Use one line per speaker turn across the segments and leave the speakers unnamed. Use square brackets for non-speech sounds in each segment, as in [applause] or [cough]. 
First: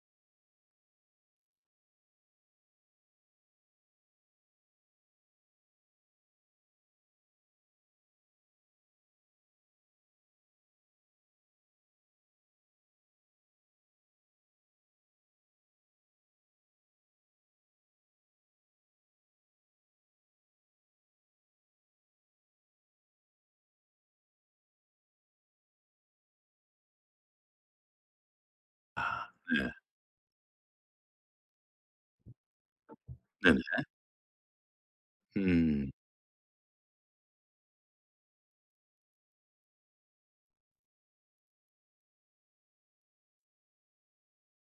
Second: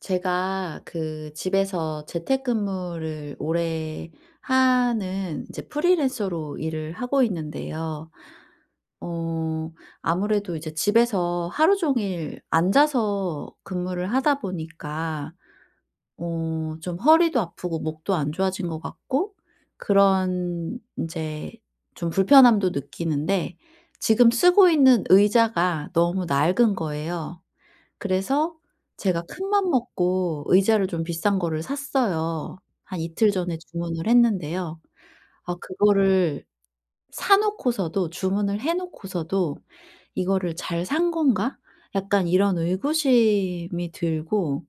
제가 그 집에서 재택근무를 오래 하는 이제 프리랜서로 일을 하고 있는데요. 어 아무래도 이제 집에서 하루 종일 앉아서 근무를 하다 보니까 어 좀 허리도 아프고 목도 안 좋아진 것 같고 그런 인제 좀 불편함도 느끼는데 지금 쓰고 있는 의자가 너무 낡은 거예요. 그래서
아
제가
네.
큰맘 먹고 의자를 좀 비싼 거를 샀어요. 한 이틀 전에
네네.
주문을 했는데요. 아
음.
그거를 사놓고서도 주문을 해놓고서도 '이거를 잘 산 건가?' 약간 이런 의구심이 들고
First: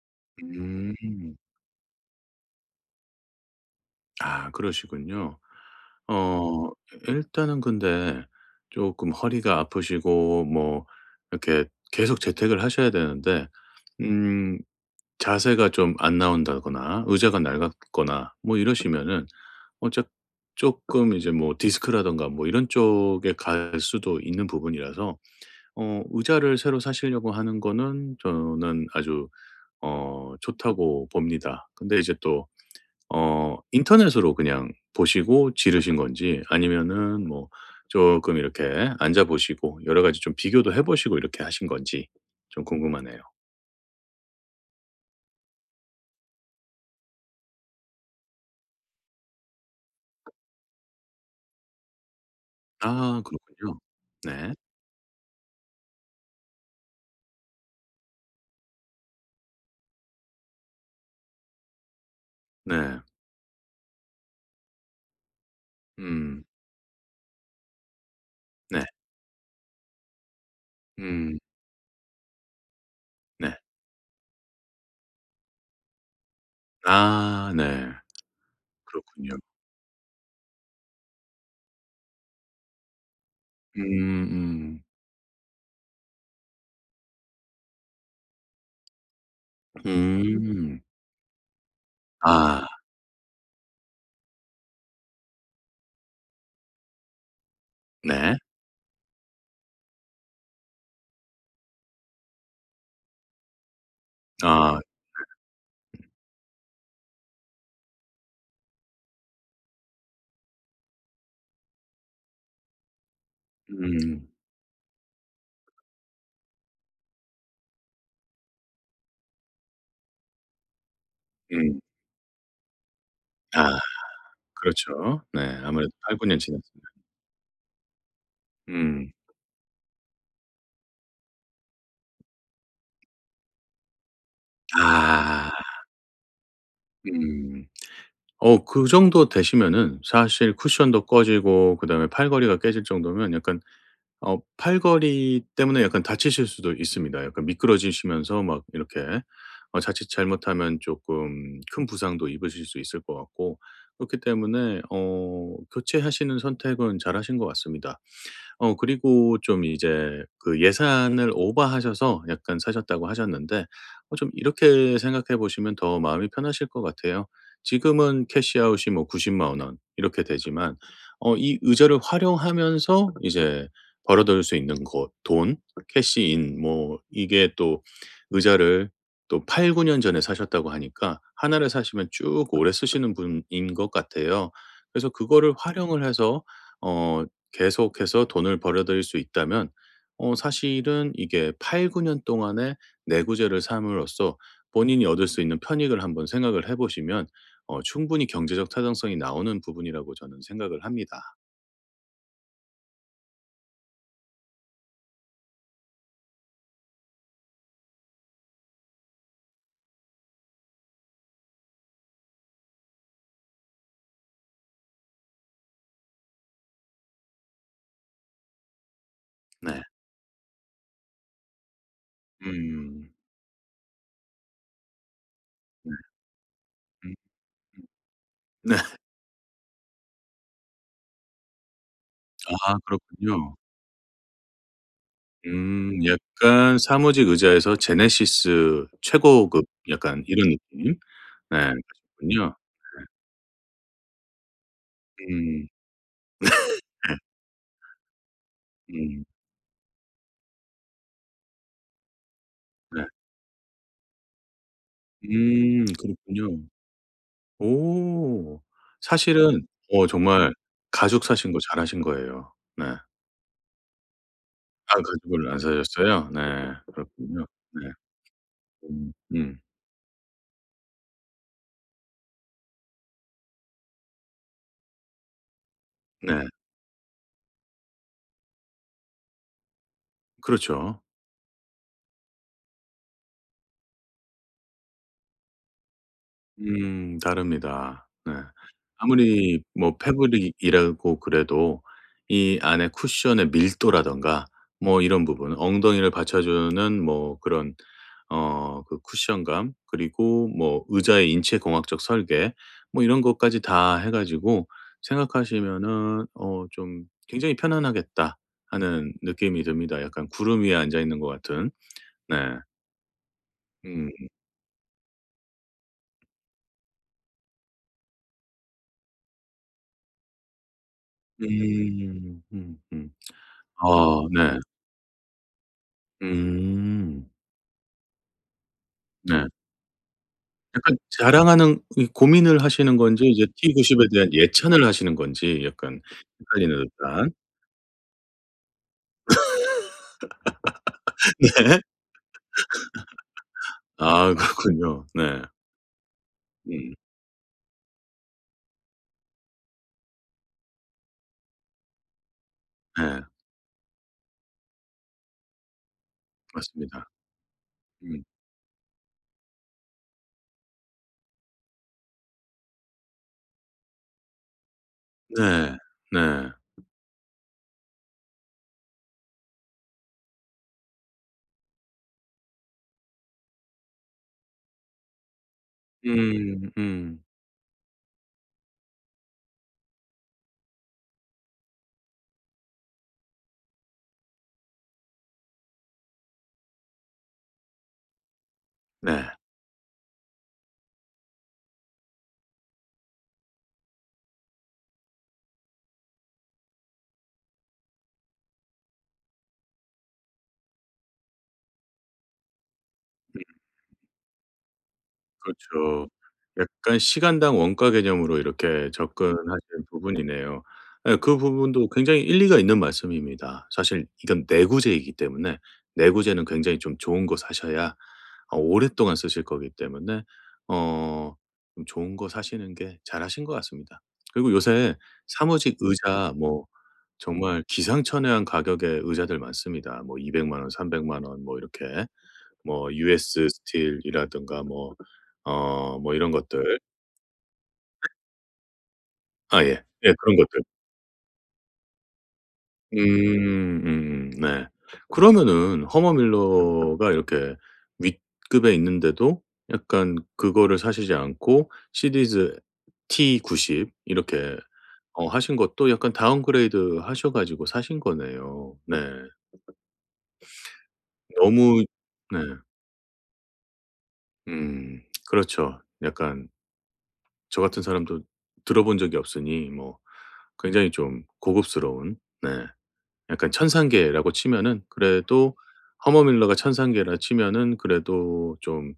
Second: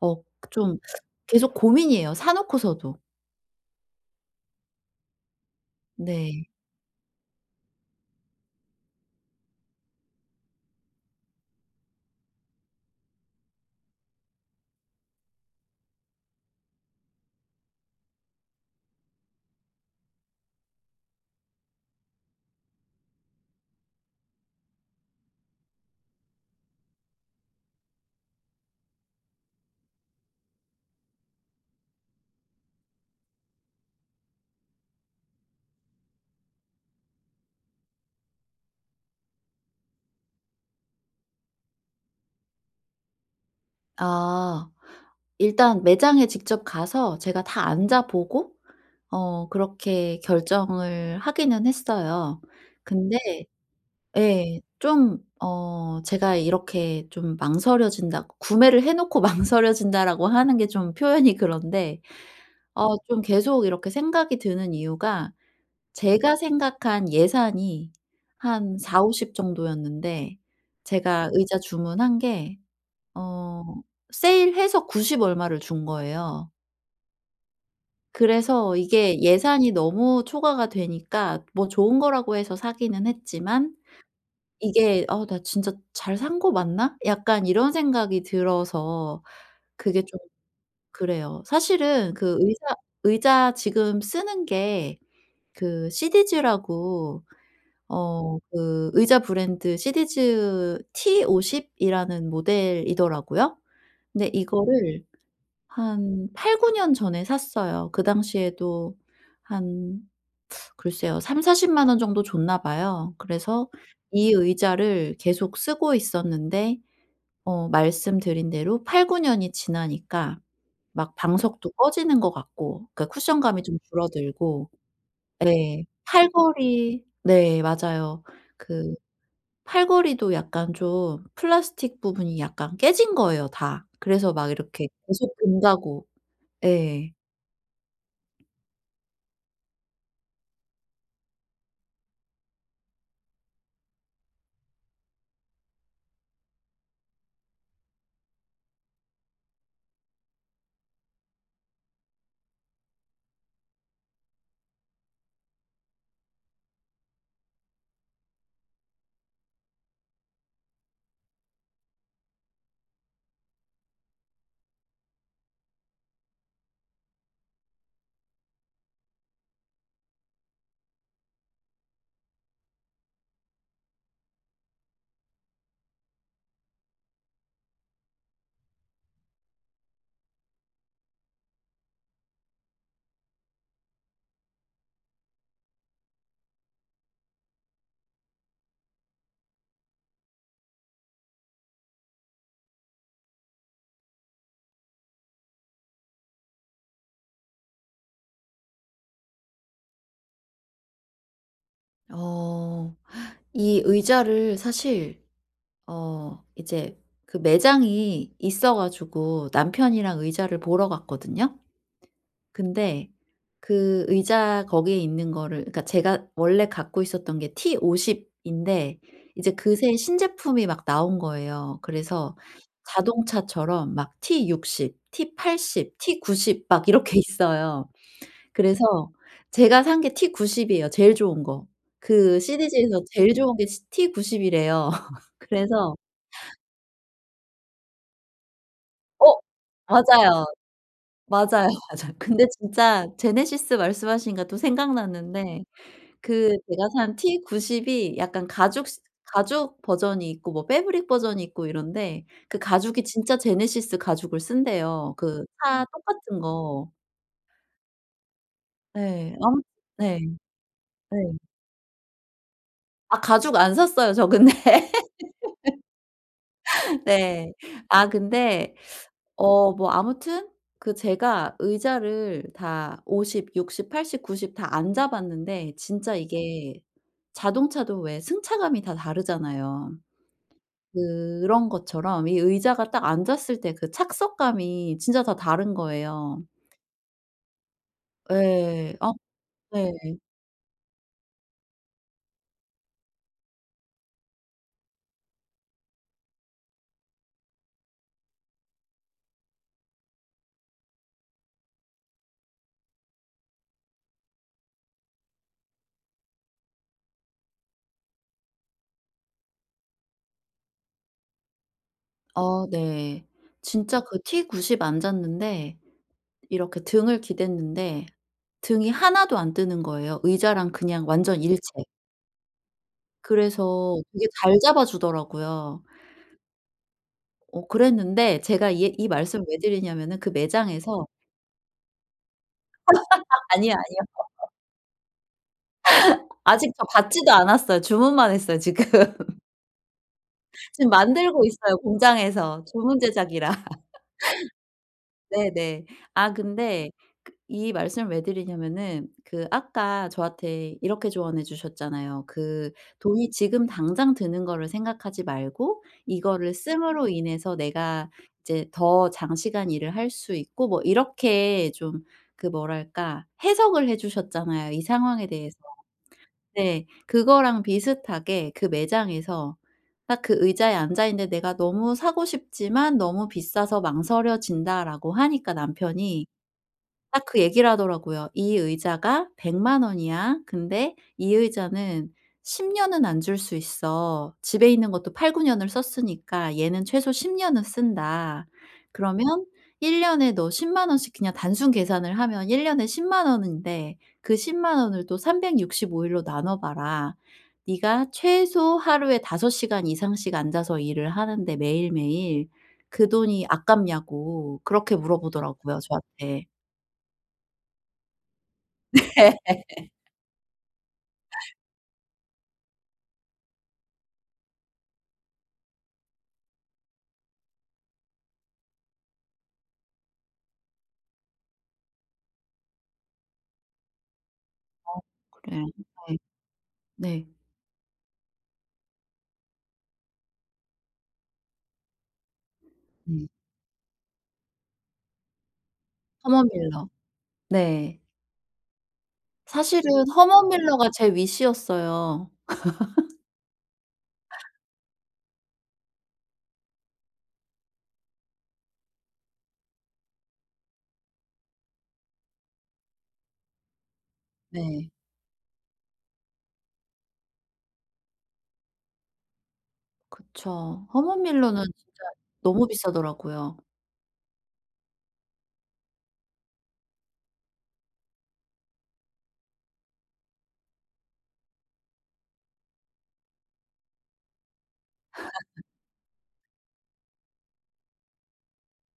억 좀 [sucks teeth]
음.
계속 고민이에요 사놓고서도.
아 그러시군요.
네.
어 이 일단은 근데 쪼끔 허리가 아프시고 뭐 이렇게 계속 재택을 하셔야 되는데 음 자세가 좀 안 나온다거나 의자가 낡았거나 뭐 이러시면은 어 작 조금 이제 뭐 디스크라든가 뭐 이런 쪽에 갈 수도 있는 부분이라서 어 의자를 새로 사시려고 하는 거는 저는 아주 어 좋다고 봅니다. 근데 이제 또 어 인터넷으로 그냥 보시고 지르신 건지 아니면은 뭐 쪼끔 이렇게 앉아보시고 여러 가지 좀 비교도 해보시고 이렇게 하신 건지 좀 궁금하네요.
아. 일단 매장에 직접 가서 제가 다 앉아 보고 어 그렇게 결정을 하기는 했어요. 근데
아. 그렇군요. 네.
예. 좀 어 제가 이렇게 좀 망설여진다 구매를 해 놓고 망설여진다라고 하는 게 좀 표현이 그런데 어
네.
좀 계속 이렇게 생각이 드는 이유가 제가
음.
생각한 예산이 한
네.
40-50 정도였는데 제가
음.
의자 주문한 게
네.
어 세일해서 90 얼마를 준 거예요.
아. 네.
그래서 이게
그렇군요.
예산이 너무 초과가 되니까 뭐 좋은 거라고 해서 사기는 했지만
음 음.
이게 '어. 나 진짜 잘 산 거 맞나?' 약간 이런 생각이 들어서 그게 좀
음.
그래요. 사실은 그
아.
의사 의자 지금 쓰는 게 그 시디즈라고 어
네.
그 의자 브랜드 시디즈 T50이라는 모델이더라고요. 근데
아 네.
이거를
음.
한 8-9 년 전에 샀어요. 그 당시에도 한 [sucks teeth] 글쎄요, 300,000-400,000 원 정도 줬나 봐요. 그래서
음.
이 의자를 계속 쓰고 있었는데 어 말씀드린 대로 8-9 년이 지나니까 막 방석도
음.
꺼지는 것 같고, 그니까 쿠션감이
아.
좀 줄어들고
그렇죠. 네.
네.
아무래도 8-9 년 지났으면.
팔걸이 네. 맞아요. 그
음.
팔걸이도 약간 좀 플라스틱 부분이 약간 깨진 거예요 다. 그래서 막 이렇게 계속
아.
돈다고 예.
음. 어 그 정도 되시면은 사실 쿠션도 꺼지고 그다음에 팔걸이가 깨질 정도면 약간 어 팔걸이 때문에 약간 다치실 수도 있습니다. 약간 미끄러지시면서 막 이렇게 어 자칫 잘못하면 쪼끔 큰 부상도 입으실 수 있을 것 같고 그렇기 때문에 어 교체하시는 선택은 잘하신 것 같습니다. 어 그리고 좀 이제 그 예산을 오바하셔서 약간 사셨다고 하셨는데 어 좀 이렇게 생각해 보시면 더 마음이 편하실 것 같아요. 지금은 캐시 아웃이 뭐 900,000 원 이렇게 되지만 어 이 의자를 활용하면서 이제 벌어 들일 수 있는 곧 돈, 캐시 인 뭐 이게 또 의자를 또 8-9 년 전에 사셨다고 하니까 하나를 사시면 쭉 오래 쓰시는 분인 것 같아요. 그래서 그거를 활용을 해서 어 계속해서 돈을 벌어들일 수 있다면 어 사실은 이게 8-9 년 동안에 내구재를 삼으로써 본인이 얻을 수 있는 편익을 한번 생각을 해 보시면 어 충분히 경제적 타당성이 나오는 부분이라고 저는 생각을 합니다.
어 이 의자를 사실 어 이제 그 매장이 있어 가지고 남편이랑 의자를 보러 갔거든요. 근데 그 의자 거기에 있는 거를 그니까 제가 원래 갖고 있었던 게 T50인데 이제
네.
그새 신제품이 막 나온 거예요. 그래서
음.
자동차처럼 막 T60, 티
네.
팔십,
음.
T90 막
음.
이렇게 있어요.
네.
그래서 제가 산 게 T90 이에요, 제일 좋은 거. 그
아
시디즈에서 제일
그렇군요.
좋은 게 T90이래요. [laughs]
음.
그래서
약간 사무직 의자에서 제네시스
어.
최고급 약간
맞아요.
이런 느낌?
맞아요,
네. [unintelligible]
맞아요. 근데
군요. 예.
진짜 제네시스 말씀하시니까 또 생각났는데
음.
그 제가 산
[laughs] 예.
T90이 약간 가죽 스
음.
가죽 버전이 있고 뭐 패브릭 버전이 있고 이런데 그 가죽이
네.
진짜 제네시스 가죽을 쓴대요, 그 차
음
똑같은
그렇군요.
거.
오.
예. 아
사실은 어
네.
정말
네.
가죽 사신 거 잘하신 거예요. 네.
아 가죽 안 샀어요, 저 근데.
아 가죽으로 안 사셨어요? 네.
[laughs]
그렇군요.
네.
네.
아 근데
음. 음.
어 뭐 아무튼 그 제가 의자를 다 50, 60, 80, 90 다 앉아봤는데 진짜
네.
이게 자동차도 왜 승차감이 다 다르잖아요.
그렇죠.
그런 것처럼 이 의자가 딱 앉았을 때 그 착석감이 진짜 다 다른 거예요.
음 다릅니다. 네.
예. 아
아무리
네.
뭐 패브릭이라고 그래도 이 안에 쿠션의 밀도라든가 뭐 이런 부분, 엉덩이를 받쳐주는 뭐 그런 어 그 쿠션감 그리고 뭐 의자의 인체 공학적 설계 뭐 이런 것까지 다 해 가지고 생각하시면은 어 좀 '굉장히 편안하겠다.' 하는 느낌이 듭니다. 약간 구름 위에 앉아 있는 것 같은. 네.
어 네. 진짜 그
음.
T90 앉았는데 이렇게 등을 기댔는데 등이 하나도 안 뜨는 거예요. 의자랑 그냥 완전 일체.
음. 음 음. 아
그래서 되게 잘
네.
잡아주더라고요.
음.
어 그랬는데 제가 이 얘 이 말씀을
네.
왜 드리냐면은 그
약간
매장에서
자랑하는 고 고민을 하시는 건지 이제
[laughs] 아니요.
티
아니요.
구십에 대한
[laughs]
예찬을 하시는 건지 약간
아직
헷갈리네요
저
일단.
받지도 않았어요. 주문만 했어요 지금. 지금
[laughs]
만들고 있어요
네.
공장에서. 주문 제작이라.
아 그렇군요.
[laughs]
네.
네네. 아 근데
음.
이 말씀을 왜 드리냐면은 그 아까 저한테 이렇게 조언해 주셨잖아요. '그
예.
돈이 지금 당장 드는 거를 생각하지 말고 이거를
맞습니다.
씀으로 인해서 내가
음.
이제 더 장시간 일을 할 수 있고' 뭐 이렇게 좀 그 뭐랄까 해석을 해 주셨잖아요, 이 상황에 대해서.
네. 네.
네. 그거랑 비슷하게 그 매장에서 딱 그 의자에 앉아 있는데 "내가 너무 사고 싶지만 너무 비싸서 망설여진다."라고 하니까 남편이
음. 음.
딱 그 얘기를 하더라고요. "이 의자가 1,000,000 원이야. 근데 이 의자는 10 년은 앉을 수 있어. 집에 있는 것도 8-9 년을 썼으니까 얘는 최소 10 년은 쓴다. 그러면
네.
1 년에 너 100,000 원씩 그냥 단순 계산을 하면 1 년에 100,000 원인데 그 100,000 원을 또 365 일로 나눠봐라. 네가 최소 하루에 5 시간 이상씩 앉아서 일을 하는데 매일매일 그
음.
돈이 아깝냐."고 그렇게 물어보더라고요
그렇죠.
저한테.
약간 시간당 원가 개념으로 이렇게
네.
접근하시는 부분이네요. 예 그 부분도 굉장히 일리가 있는 말씀입니다. 사실 이건 내구재이기 때문에 내구재는 굉장히 좀 좋은 거 사셔야 어 오랫동안 쓰실 거기 때문에 어 음 좋은 거 사시는 게 잘하신 것 같습니다. 그리고 요새
아 그래요.
사무직
네.
의자 뭐
네.
정말 기상천외한 가격의 의자들 많습니다. 뭐 2,000,000 원, 3,000,000 원 뭐 이렇게. 뭐
음.
US 스틸이라든가 뭐 어 뭐 이런
허먼
것들.
밀러. 네.
아 예.
사실은
예. 그런
허먼
것들.
밀러가 제 위시였어요. [laughs]
음. 음. 네. 그러면은 허먼 밀러가 이렇게 윗급에 있는데도 약간 그거를 사시지 않고 시디즈 T90 이렇게
네.
어 하신 것도 약간 다운그레이드하셔 가지고 사신 거네요. 네.
그쵸. 허먼 밀러는
너무
진짜
네.
너무 비싸더라고요.
음. [smacks lips] 그렇죠. 약간. 저 같은 사람도 들어본 적이 없으니 뭐 굉장히 좀 고급스러운 네 약간 천상계라고 치면은 그래도
[laughs]
허먼 밀러가 천상계라 치면은 그래도 좀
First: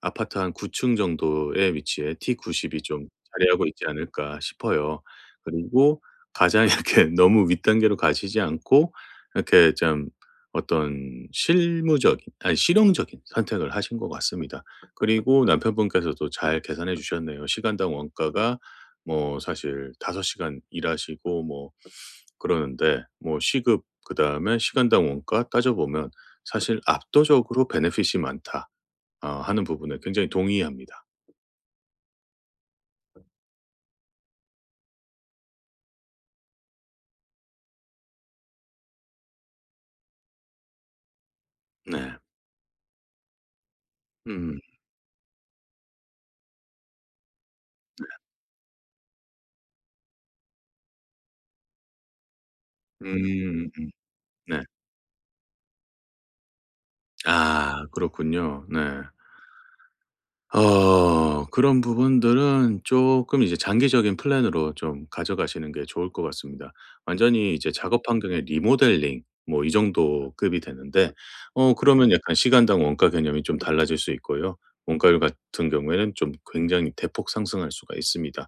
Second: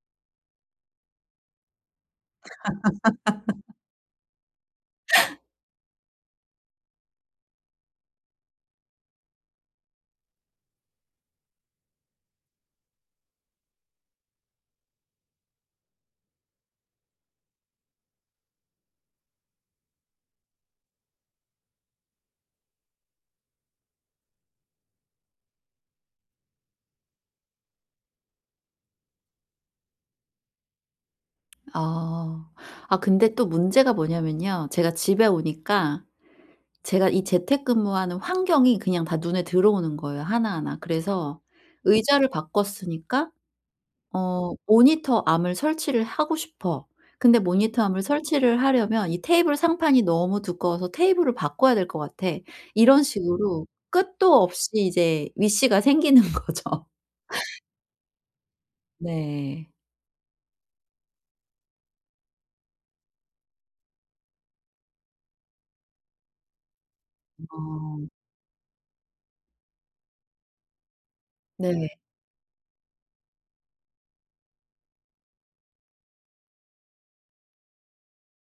아파트 한 9 층 정도의 위치에 T90이 좀 자리하고
[laughs]
있지 않을까 싶어요. 그리고 가장 이렇게 너무 윗단계로 가시지 않고 이렇게 참 어떤 실무적인 아니 실용적인 선택을 하신 것 같습니다. 그리고 남편분께서도 잘 계산해 주셨네요. 시간당 원가가 뭐 사실 5 시간 일하시고 뭐 그러는데 뭐 시급 그다음에 시간당 원가 따져보면 사실 "압도적으로 베네핏이 많다." 어 하는 부분에 굉장히 동의합니다.
아. 아 근데 또 문제가 뭐냐면요. 제가 집에 오니까 제가 이 재택근무하는 환경이 그냥 다 눈에 들어오는 거예요 하나하나. 그래서
네.
'의자를 바꿨으니까 어
음.
모니터 암을 설치를 하고 싶어. 근데 모니터 암을
네.
설치를 하려면 이 테이블 상판이 너무 두꺼워서 테이블을 바꿔야 될 것 같아.' 이런 식으로
음. 음.
끝도
네.
없이 이제 위시가 생기는 거죠.
아. 그렇군요. 네.
네.
어. 그런 부분들은 쪼끔 이제 장기적인 플랜으로 좀 가져가시는 게 좋을 것 같습니다. 완전히 이제
어.
작업 환경의 리모델링 뭐 이 정도 급이 되는데 어
네.
그러면 약간 시간당 원가 개념이 좀 달라질 수 있고요. 원가율 같은 경우에는 좀 굉장히 대폭 상승할 수가 있습니다.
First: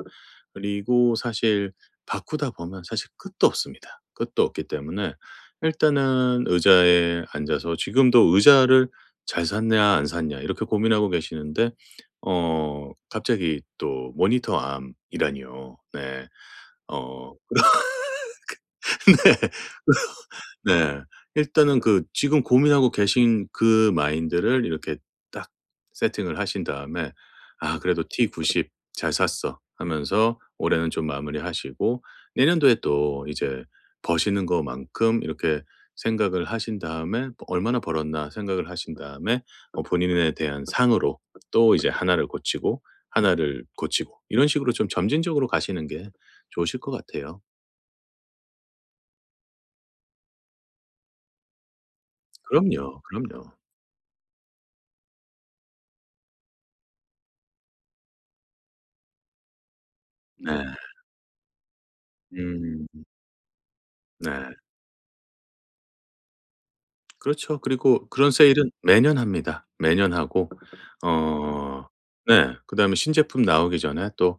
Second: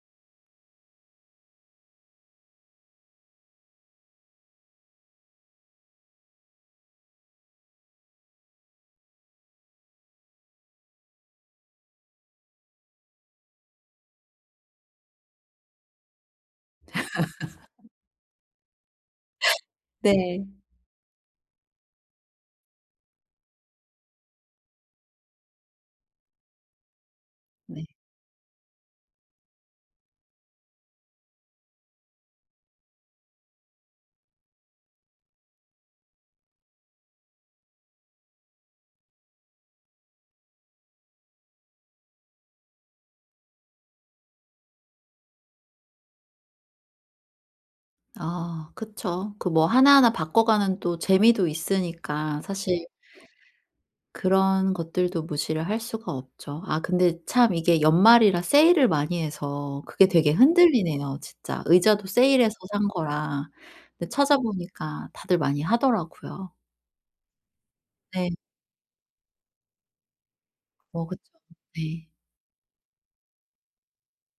그리고 사실 바꾸다 보면 사실 끝도 없습니다. 끝도 없기 때문에 일단은 의자에 앉아서 지금도 '의자를 잘 샀냐, 안 샀냐?' 이렇게 고민하고 계시는데 어 갑자기 또 모니터 암이라니요. 네. 어.
[laughs]
[laughs] 그
네.
네. 어. 네. 일단은 그 지금 고민하고 계신 그 마인드를 이렇게 딱 세팅을 하신 다음에 '아.
네.
그래도 T90 잘 샀어.' 하면서 올해는 좀 마무리하시고. 내년도에 또 이제 버시는 거만큼 이렇게 생각을 하신 다음에 뭐 '얼마나 벌었나?' 생각을 하신 다음에 어 본인에 대한 상으로 또 이제 하나를 고치고 하나를 고치고 이런 식으로 좀 점진적으로 가시는 게 좋으실 것 같아요.
아 그쵸. 그 뭐 하나하나 바꿔 가는 또 재미도 있으니까 사실
그럼요, 그럼요.
그런 것들도 무시를 할 수가 없죠. 아 근데 참 이게 연말이라 세일을 많이 해서 그게 되게
네.
흔들리네요 진짜. 의자도 세일해서
음.
산 거라. 근데
네.
찾아보니까 다들 많이 하더라고요.
그렇죠. 그리고 그런
네.
세일은 매년 합니다. 매년 하고.
어 그쵸.
어
네.
네. 그다음에 신제품 나오기 전에 또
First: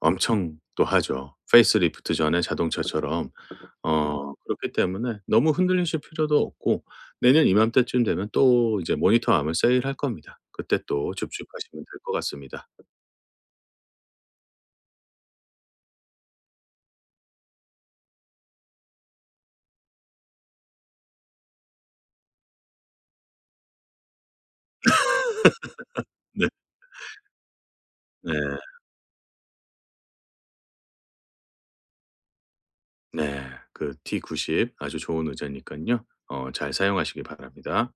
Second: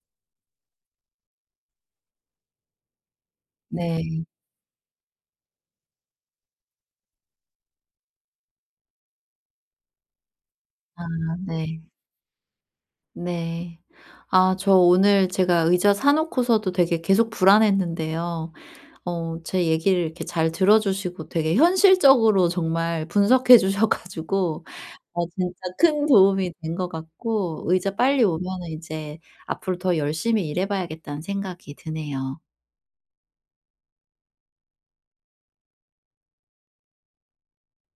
엄청 또 하죠. 페이스리프트 전에 자동차처럼.
네.
어 그렇기 때문에 너무 흔들리실 필요도 없고 내년 이맘때쯤 되면 또 이제 모니터 하면 세일할 겁니다. 그때
아.
또 줍줍하시면
네.
될 것 같습니다.
네. 아 저 오늘 제가 의자 사 놓고서도 되게 계속 불안했는데요. 어 제 얘기를 이렇게 잘 들어주시고 되게 현실적으로 정말 분석해 주셔 가지고 어 진짜 큰
[laughs] 네.
도움이 된 것 같고 의자 빨리
네.
오면은 이제 앞으로 더 열심히 일해 봐야겠다는 생각이 드네요.
네. 그 T90 아주 좋은 의자니깐요 어 잘 사용하시기 바랍니다.